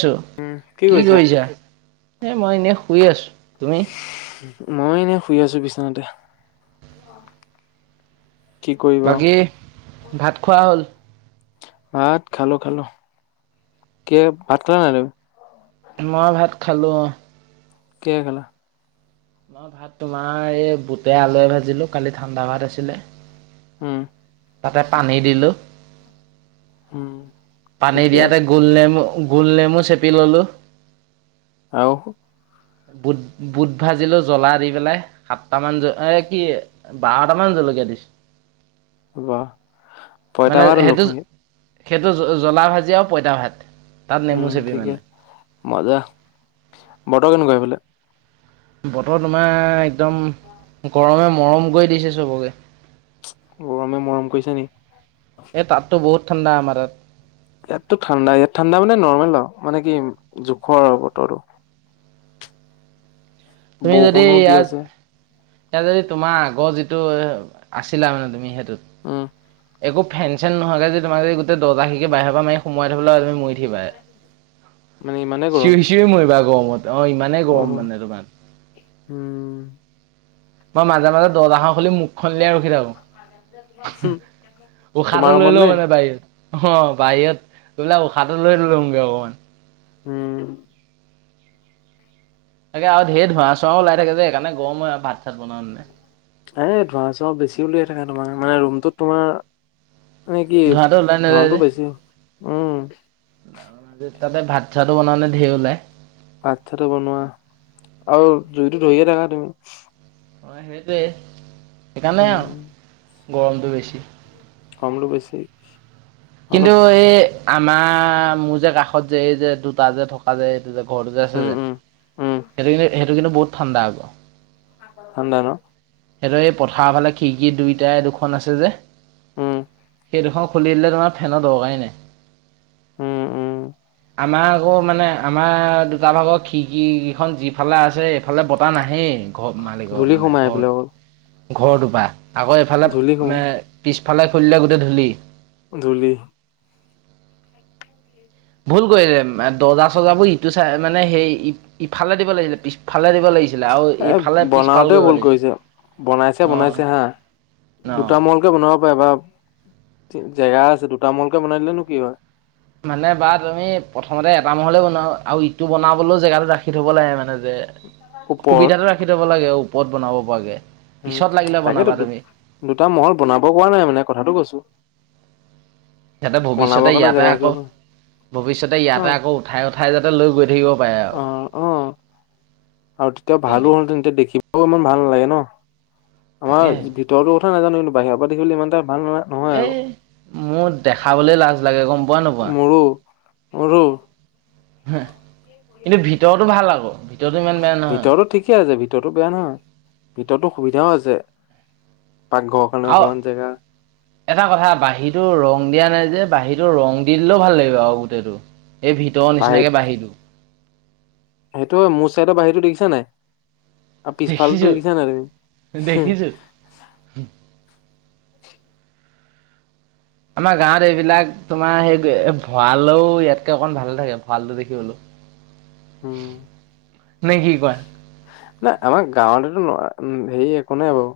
ছো, কি কৰিছা? এ, মই এনেই শুই আছ মই এনেই শুই আছোঁ বিচনাতে। কি কৰিবা আৰু। বাকী, ভাত খোৱা হ'ল? ভাত খালোঁ, খালোঁ। কি ভাত খালানে নাই তুমি? মই ভাত খালোঁ অ'। কিহে খালা? মই ভাত তোমাৰ এই বুটে আলুৱে ভাজিলো কালি ঠাণ্ডা ভাত আছিলে। হ'ম তাতে পানী দিলোঁ। উম, পানী ঠিকে দিয়াতে আছে গোলনেমু গোলনেমু চেপি ললো। আৰু বুট-বুট ভাজিলো জ্বলা দি পেলাই, সাতটা মান এ কি বাৰটা মান জলকীয়া দিছোঁ। বা পইতা ভাত সেইটো [unintelligible] সেইটো জলা ভাজি আৰু পঁইতা ভাত তাত উম, নেমু চেপি ঠিকে মানে। মজা, বতৰ কেনেকুৱা এইফালে? বতৰ তোমাৰ একদম গৰমে মৰম কৰি দিছে চবকে। গৰমে মৰম কৰিছে নেকি? এ তাত তো বহুত ঠাণ্ডা, আমাৰ তাত। ইয়াতো ঠাণ্ডা, ইয়াত ঠাণ্ডা মানে নৰ্মেল আৰু মানে কি জোখৰ আৰু বতৰটো। বৰষুণো দি আছে। এতিয়া যদি তোমাৰ আগৰ যিটো আছিলা মানে তুমি সেইটো উম' একো ফেন চেন নহোৱাকৈ যে তোমাক যদি দৰ্জা খিৰিকি বাহিৰৰ পৰা মাৰি সোমাই থব আৰু তুমি মৰি উঠিবা মানে ইমানেই গৰম। চিঞৰি চিঞৰি মৰিবা। গৰমত অ' ইমানেই অহ, গৰম মানে তোমাৰ উম, মই মাজে-মাজে দৰ্জাখন খুলি মুখখন উলিয়াই ৰখি থাকো। হুম, তোমাৰ উশাহটো লৈ ৰুমত লও নে? মানে বাহিৰত। অ'হ বাহিৰত বোলে উশাহটো লৈ লমগৈ অকমান। উম। তাকে আৰু ঢেৰ ধোঁৱা চোৱাও ওলাই থাকে যে সেইকাৰণে গৰম হয় আৰু ভাত-চাত বনাও নে এ ধোঁৱা চোৱা বেছি উলিয়াই থাকা তোমাৰ মানে ৰুমটোত তোমাৰ মানে কি ধোঁৱাটো ওলাই নাযায় যে। ধুৱাটো বেছি। উম' তাতে ভাত চাতটো বনাওঁতে ঢেৰ ওলায়। ভাত চাতটো বনোৱা আৰু জুইটো ধৰিয়ে থাকা তুমি। অ সেইটোৱেই সেইকাৰণেই উম আৰু গৰমটো বেছি। কামলৈয় গৈছে কিন্তু এই আমাৰ মোৰ যে কাষত যে এই যে দুটা যে থকা যে যে ঘৰটো যে আছে উম যে উম উম সেইটো কিন্ত সেইটো কিন্তু বহুত ঠাণ্ডা আকৌ। ঠাণ্ডা ন সিহঁতৰ এই পথাৰ ফালে খিৰিকি দুইটাই দুখন আছে যে উম। সেই দুখন খুলি দিলে ধৰা ফেনৰ দৰকাৰেই নাই। উম, উম। আমাৰ আকৌ মানে আমাৰ দুটা ভাগৰ খিৰিকিকেইখন যিফালে আছে এইফালে বতাহ নাহেই ঘৰ মালিক ধূলি মানে সোমাই ঘৰ এইফালে অকল ঘৰটোৰ পৰা আকৌ এফালে ধূলি সোমাই পিছফালে খুলিলে গোটেই ধূলি ধূলি ভুল কৰিলে দৰ্জা চৰ্যাবোৰ ইটো চাই মানে সেই ইফালে দিব লাগিছিলে পিছফালে দিব লাগিছিলে আৰু এইফালে এ পিছফাল বনাওতে কৰিব ভুল লাগিছিলে কৰিছে বনাইছে অঁ বনাইছে হা অঁ দুটা মূৰলৈকে বনাব পাৰে বা জেগা আছে। যে দুটা মূৰলৈকে বনাই দিলে নো কি হয়? মানে বা তুমি প্ৰথমতে এটা মহলে বনাও আৰু ইটো বনাবলৈও জেগাটো ৰাখি থব লাগে মানে। যে ওপৰত সুবিধাটো ৰাখি থ'ব লাগে ওপৰত বনাব পৰাকে। উম, পিছত লাগিলে তাকেইতো বনাবা দু তুমি দুটা মহল বনাব কোৱা নাই মানে কথাটো কৈছোঁ। যাতে ভৱিষ্যতে কাৰণে ইয়াতে জেগা ৰাখিব আকৌ পৰা ভৱিষ্যতে ইয়াতে আকৌ উঠাই উঠাই যাতে লৈ গৈ থাকিব পাৰে আৰু অ'-অ' আৰু তেতিয়া ভালো তেনেকে হল তেন্তে দেখিবও ইমান ভাল নালাগে ন আমাৰ তাকে ভিতৰতো কথা নাজানো কিন্তু বাহিৰৰ পৰা দেখিবলে ইমান এটা ভাল ন নহয় এ, আৰু মোৰ দেখাবলৈ লাজ লাগে গম পোৱা নোপোৱা। মোৰো [unintelligible] [unintelligible] কিন্তু ভিতৰতো ভাল আকৌ ভিতৰতো ইমান বেয়া নহয় ভিতৰতো ঠিকে আছে ভিতৰতো বেয়া নহয় ভিতৰতো সুবিধাও আছে। পাকঘৰৰ কাৰণে আৰু অকমান জেগা। এটা কথা বাঁহীটো ৰং দিয়া নাই যে, বাঁহীটো ৰং দি দিলেও ভাল লাগিব আৰু গোটেইটো। এই ভিতৰৰ বাহিৰত নিচিনাকে বাঢ়িলো। সেইটো মোৰ চাইডৰ বাহিৰটো দেখিছা নাই? আৰু পিছফালটো দেখিছো দেখিছা নাই তুমি? দেখিছো আমাৰ গাঁৱত এইবিলাক তোমাৰ সেইতোয়ে ভঁৰালও ইয়াতকে অকন ভালে থাকে ভঁৰালটো দেখিবলো। উম নে কি কয়? নাই আমাৰ গাঁৱতেতো হেৰি একো নাই বাৰু।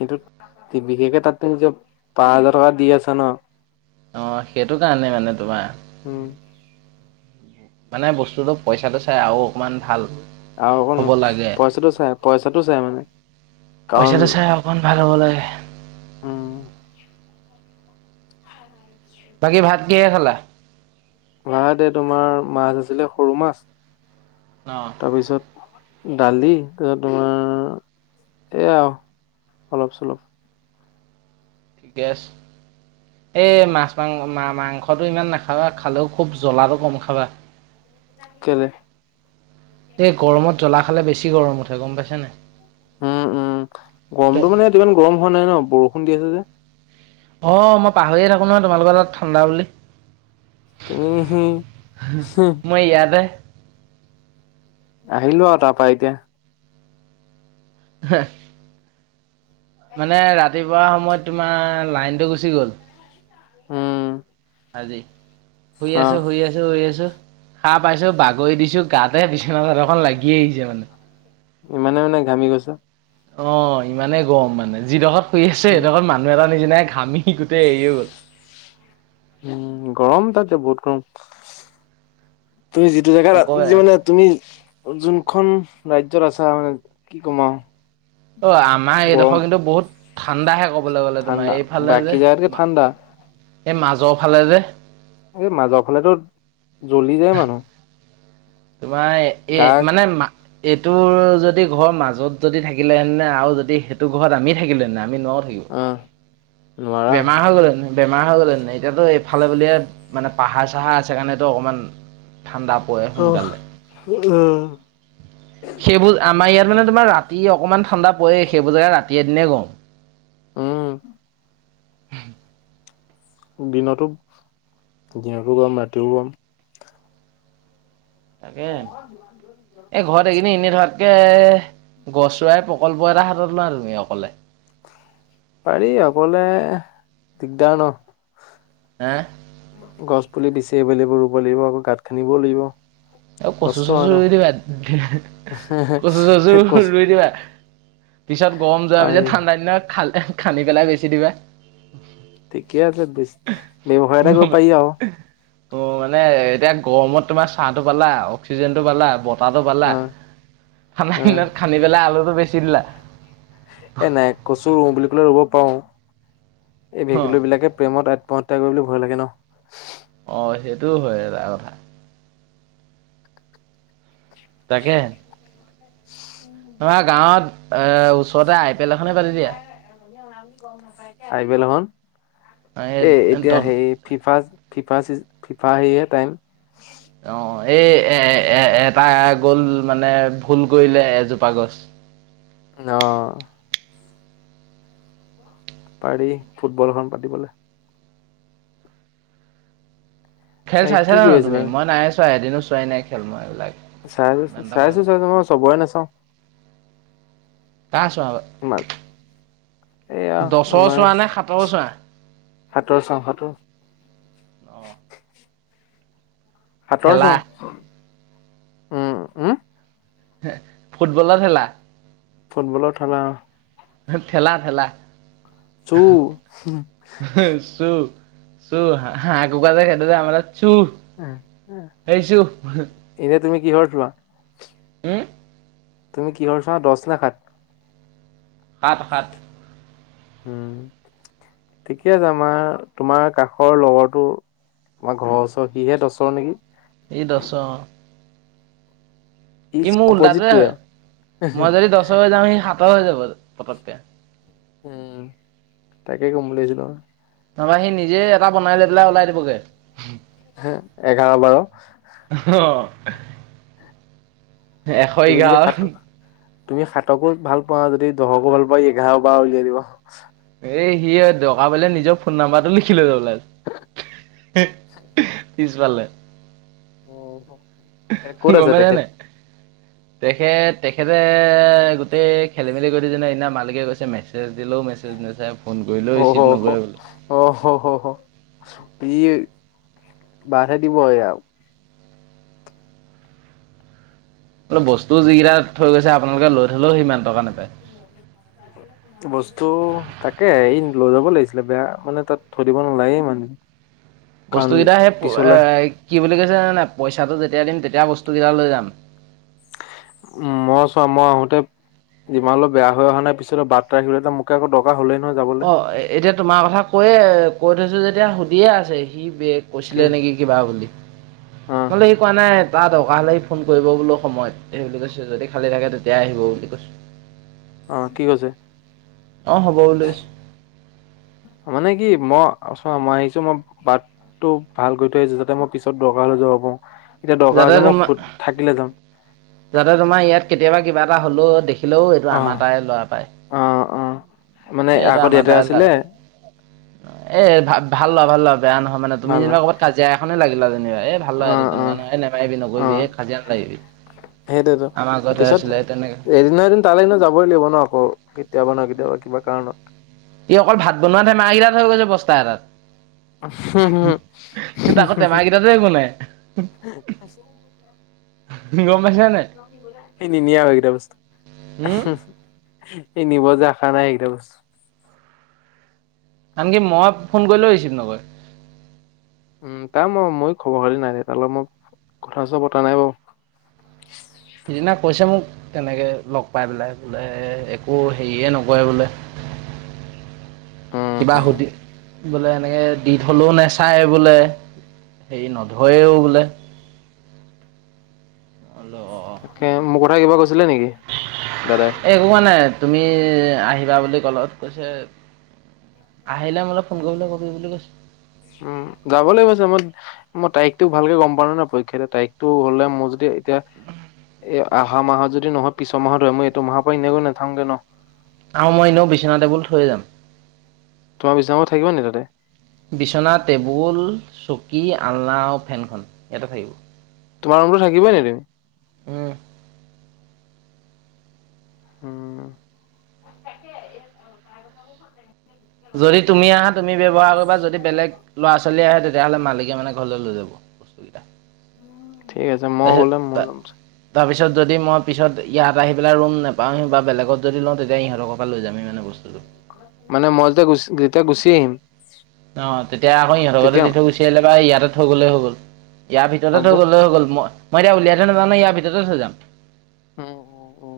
কিন্তু বিশেষকে তাতো নিজৰ পাচ হাজাৰ টকা দি আছা ন। অ', সেইটো কাৰণে মানে তোমাৰ। উম। মানে বস্তুটো পইচাটো চাই আৰু অকনমান ভাল। আৰু অকন হ'ব লাগে পইচাটো চাই পইচাটো চাই মানে কাৰণ পইচাটো চাই [unintelligible] উম। বাকী ভাত কিহে খালা? ভা দে তোমাৰ মাছ আছিলে সৰু মাছ অ তাৰপিছত দালি তাৰপিছত তোমাৰ এইয়া আৰু অলপ চলপ। ঠিকেই আছে। এ, মাছ মাংস মাংসটো ইমান নাখাবা খালেও খুব জ্বলাটো কম খাবা। [inaudible] কেলেই? এই গৰমত জ্বলা খালে বেছি গৰম উঠে গম পাইছে নে? উম উম গৰমটো মানে ইমান গৰম হোৱা নাই ন বৰষুণ দি আছে যে। অ' মই পাহৰিয়ে থাকো নহয় তোমালোকৰ তাত ঠাণ্ডা বুলি। তুমি মই য়াদে। আহিলো আৰু তাৰ পৰাা এতিয়া। [unintelligible] মানে ৰাতিপুৱা সময়ত তোমাৰ লাইনটো গুচি গ'ল। উম, আজি শুই অ আছো, শুই আছো, শুই আছো শাৰ পাইছো বাগৰি দিছো গাত এ বিছনা চাদৰখন লাগিয়ে আহিছে মানে। ইমানে মানে ঘামি গইচো অ' ইমানে গৰম মানে যি ডখৰত শোই আছে উম সেইডখৰত মানুহ এটা নিচিননা ঘামি সি গোটেই এৰিয়ে গ'ল। উম, গৰম তাতে বহুত গৰম। তুমি যিটো জেগাত নকবা যি মানে তুমি যোনখন। ৰাজ্যৰ আছা মানে কি কম আৰু। অ' আমাৰ গৰম এইডখৰ কিন্তু বহুত ঠাণ্ডাহে কব কব গলে ঠাণ্ডা তোমাৰ এইফালে যে, বাকী জেগাতকে ঠাণ্ডা এই মাজৰ ফালে যে। এই মাজৰ ফালেতো জ্বলি যায় মানুহ। তোমাৰ এ গা মানে ম এইটো যদি ঘৰৰ মাজত যদি থাকিলে হে আৰু যদি সেইটো ঘৰত আমি থাকিলেহে আমি ন। আহ। নোৱাৰা। বেমাৰ হৈ গ'লে হেতেন, বেমাৰ হৈ গ'লে হেতেন এতিয়াতো ফালে ফুলিয়ে মানে পাহাৰ চাহা আছে কাৰণেতো অকণমান। ঠাণ্ডা পৰে অহ সোনকালে। উম। সেইবোৰ আমাৰ ইয়াত মানে তোমাৰ ৰাতি অকণমান ঠাণ্ডা পৰেই সেইবোৰজাগে ৰাতিয়ে এ দিনে গওঁ। উম, [inaudible] দিনতো দিনতো গম ৰাতিও গম। তাকে এই ঘৰত এইকেদিন এনেই থাকে। তে, গছ ৰুৱায় প্ৰকল্প এটা হাতত লোৱা তুমি অকলে। পাৰি অকলে দিগদাৰ ন। হা গছ পুলি দিচে এভেললেবোৰ ৰুব লাগিব আকৌ গাঁত খান্দিবলৈ লাগিব। অ কচু কষ্ট হয় চচু ন ৰুই দিবা। কচু চচু কষ্ট ৰুই দিবা। পিছত গৰম যোৱাৰ পাৰি পিছত ঠাণ্ডা দিনা খাল খান্দি পেলাই বেছি দিবা। ঠিকে আছে ব্যৱসায় এটা কৰিব পাৰি আৰু। অ মানে এতিয়া গৰমত তোমাৰ চাহ টো পালা, অক্সিজেন টো পালা। পতটো পালা। অ খান অ দিনত খান্দি পেলাই আলুটো বেছি দিলা। এ নাই কচু ৰুওঁ বুলি ক'লে ৰুব পাৰো। এই অ ভেকুলী বিলাকে প্ৰেমত আত্মহত্যা কৰিবলৈ ভয় লাগে ন? সেইটো হয় এটা কথা। তাকে ধৰা গাঁৱত এ ওচৰত চাইবেল এখন। এই এ এতিয়া সেই ফিফা ফিফা চি ফিফা সেহে টাইম। অ এই এ এ এটা গ'ল মানে ভুল কৰিলে এজোপা গছ। [unintelligible] অ', পাৰি ফুটবলখন পাতিবলৈ। খেল এই চাইছা কি নে কৰি নাই আছিলা তুমি, মই নাই চোৱা এদিনো চোৱাই নাই খেল মই এইবিলাক। চাইছো ইমান এটা ভাল চাইছো চাইছো মই চবৰে নাচাওঁ। কাৰ চোৱা আগত। এয়া দছৰ আমাৰ চোৱা নে সাতৰ চোৱা। সাতৰ চাওঁ সাতৰ। অ', সাতৰ চ ঠেলা উম, উম, ফুটবলৰ খেলা। ফুটবলৰ থেলা। ঠেলা ঠেলা চু চুৰ। শু [unintelligible] সেইটো যে আমাৰ তাত। চুৰ পাইছো। কিহ দোৱা। হ তুমি কিহ চা দছ ৰছখাত। সাত সাত। উম ঠিকে আছে। আমাৰ তোমাৰ কাষৰ লগৰটো। আমাৰ ঘৰৰ ওচৰৰ সিহে দষৰ নেকি। এই দচ। ই মোৰ উল্টাাতোৱে হয় আৰু মই যদি দহ যাও সি সাত পত হৈ যাব পতককে। উম, তাকে কম বুলি ভাবি ছিলো। নহবা সি নিজে এটা বনাই লৈ ওলাই দিবগে। হ এঘাৰ বাৰ অ', এশ ই তুমি যদি গাঁও সাত তুমি সাতকো ভাল পোৱা যদি দহকো ভাল পা এঘাৰ পৰাাৰ উলিয়াই দিব। এই সি দৰকাৰ পৰিলে নিজৰ ফোন নাম্বাৰটো লিখি লৈছ ওলাই। [unintelligible] পিছফালে। এ ক'ত আছে গমে জানে তেখেত তেখেত তেখেতে গোটেই খেলি মেলি কৰি দিছে নহয় সদিনা মালিকে কৈছে মেছেজ দে মে না ফ কৰিলে অ হ ৰিচিভ নকৰে বো এই বছ দি পয় আৰু বোলো বস্তু যিগিটা থৈ গৈছে আপোনালোকে লৈ থলেও সিমান টকা নাপায় বস্তু তাকে এই লৈ যাব লাগিছিলে বেয়া মানে তাত থৈ দিব নালাগে মানে কাৰণ বস্তু কেইটা সে এ পিছলে কি বুলি কৈছে জানা নায় পইচাটো যেতিয়া দিম তেতিয়া বস্তু কেইটা লৈ যাম। উম মই চোৱা মই আহোতে ইমান অলপ বেয়া হৈ অহা নাইিছত বাত ৰাখিলে মোক আকৌ দৰকাৰ হলে। অ' এতিয়া তোমাৰ কথা কৈয়ে কৈথয়ছে যেতিয়া এতিয়া সুধিয়ে আছে সি বেগ কি কৈছিলে নেকি কিবা বুলি অ নহ'লে সি কোৱা নাই তাত দটকা হ'লে ফোন কৰিব বোলো সময়ত সেই বুলি কৈছে যদি খালী থাকে তেতিয়াই আহিব বুলি কৈছোঁ। অহ, কি কৈছে? অ' হ'ব ওলাইছো। মানে কি মই চ মই আহিছোঁ মই বাটটো ভাল কৰি থৈ আহিছোঁ যাতে মই পিছত দৰকাৰ হয় জাব। যাতে তোমাৰ যাম যাতে তোমাৰ ইয়াত কেতিয়াবা কিবা এটা হলেও দেখ দেখিলেও এইটো অ আমাৰ তাৰে লৰা পায়। অ', অ', মানে এইটো আগত আমাৰ ইয়াতে তাৰে লৰা আছিলে এ' ভাল লৰা ভাল লৰা বেয়া নহয় মানে তুমি ভাল ন যেনিবা কৰবাত কাজিয়ে এখনে লাগিলা যেনিবা এই ভাল নহয় অ', তেনেুৱা অ', নয় নমাৰিবি নকৰিবি এই কাজিয়া নলাগিবি [unintelligible] সেইটোয়েতো পিছত এদিন নহয় এদিন তালৈ এনেও যাবই লাগিব ন আকৌ কেতিয়াবা ন কেতিয়াবা কিবা কাৰণত ই, অকল ভাত বনোৱাতহে [unintelligible] হৈ গৈছে বস্তা এটাত। [unintelligible] [unintelligible] তাকো টেমাকেইটাতো একো নাই গম পাইছা নাই? সেই নিনি আও সেই গিতা বস্তু। উম, সি নিব যে আশা নাই এইকেইটা বস্তু। আনকি মই ফোন কৰিলেও ৰিচিভ নকৰে। উম, তাৰ মই-মই খবৰ খাতি নাই দে তাৰ লগত মই কথা-চথা পতা নাই বাৰু। [inaudible] সিদিনা কৈছে মোক তেনেকৈ লগ পাই পেলাই বোলে একো হেৰিয়ে নকৰে বোলে। কিবা উম সুধি বোলে এনেকে দি থলেও নাচায় বোলে হেৰি নধয়ও বোলে। তাকে মোৰ কথা কিবা কছে এ - একো কোৱা নাই তুমি আহিবা বুলি কলত কৈছে আহিলে মোলৈ ফোন কৰিবলৈ কবি বুলি কৈছো। উম, যাব লগিব চাগে মই তাৰিখটোক ভালকে গম পোৱা নাই ন পৰীক্ষা দিয়া তাৰিখটো হলে মোৰ যদি এতিয়া এ অহা মাহত যদি নহয় পিছৰ মাহতৰে মই এইটো মাহৰ পৰা এনেকৈ নাথাওগে ন। আৰু মই এনেও বিচনা টেবুল থৈয়ে যাম। তোমাৰ বিছনাখনত থাকিব না নাই তাতে। বিচনা টেবুল চকী আলনা আৰু ফেনখন ইয়াতে থাকিব। তোমাৰ [unintelligible] মোৰতো থাকিবই নেদিম উম। উম [unintelligible] যদি তুমি আহা তুমি ব্যৱহাৰ কৰিবা। যদি বেলেগ ল'ৰা ছোৱালী আহে তে তেতিয়া হ'লে মালিকে মানে ঘৰলৈ লৈ যাব বস্তু কেইটা। ঠিক আছে মই গ'লে মই ল'ম তাৰপিছত যদি মই পিছত ইয়াত আহি পেলাই ৰুম নাপাওঁহি বা বেলেগত যদি লওঁ তেতিয়া ইহঁতৰকে পৰা লৈ যামিহি মানে বস্তুটো। মানে মই যেতিয়া যেতিয়া গুচি আহিম। অ তেতিয়া আকৌ ইহঁতৰ ঘৰতে তেতিয়া দি থৈ গুচি আহিলে বা ইয়াতে থৈ গ'লে হ'ল। ইয়াৰ ভিতৰতে হ'ব থৈ গ'লে হৈ গ'ল মই মই এতিয়া উলিয়াই থয় নাজানাই ইয়াৰ ভিতৰতে থৈ যাম। উ, উ, উ,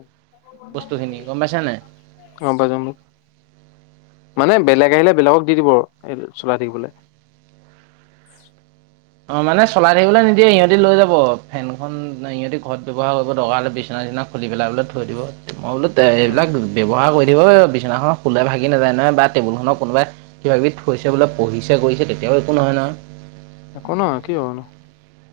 বস্তুখিনি গম পাইছা নাই? [unintelligible] অ, বাজাম। মানে বেলেগ। এ [unintelligible] আহিলে বেলেগক দি দিব চলাই থাকিবলৈ অ মানে চলাই থাকিবলৈ নিদি ইহঁতে লৈ যাব। ফেনখন ইহঁতে ঘৰত ব্যৱহাৰ কৰিব দৰকাৰ হ'লে বিচনা [unintelligible] বিলাক খুলি পেলাই বোলে থৈ দিব। মই বোলো উম এইবিলাক ব্যৱহাৰ কৰি দিব। বিছনাখন খুলাই ভা। নাযায় নয় টেবুল খনৰ কোনোবাই কিবা কিবি থৈছে বোলে পঢ়িছে। তেওঁৰ একো নহয় একো নহয়। নহয় কি অ নো।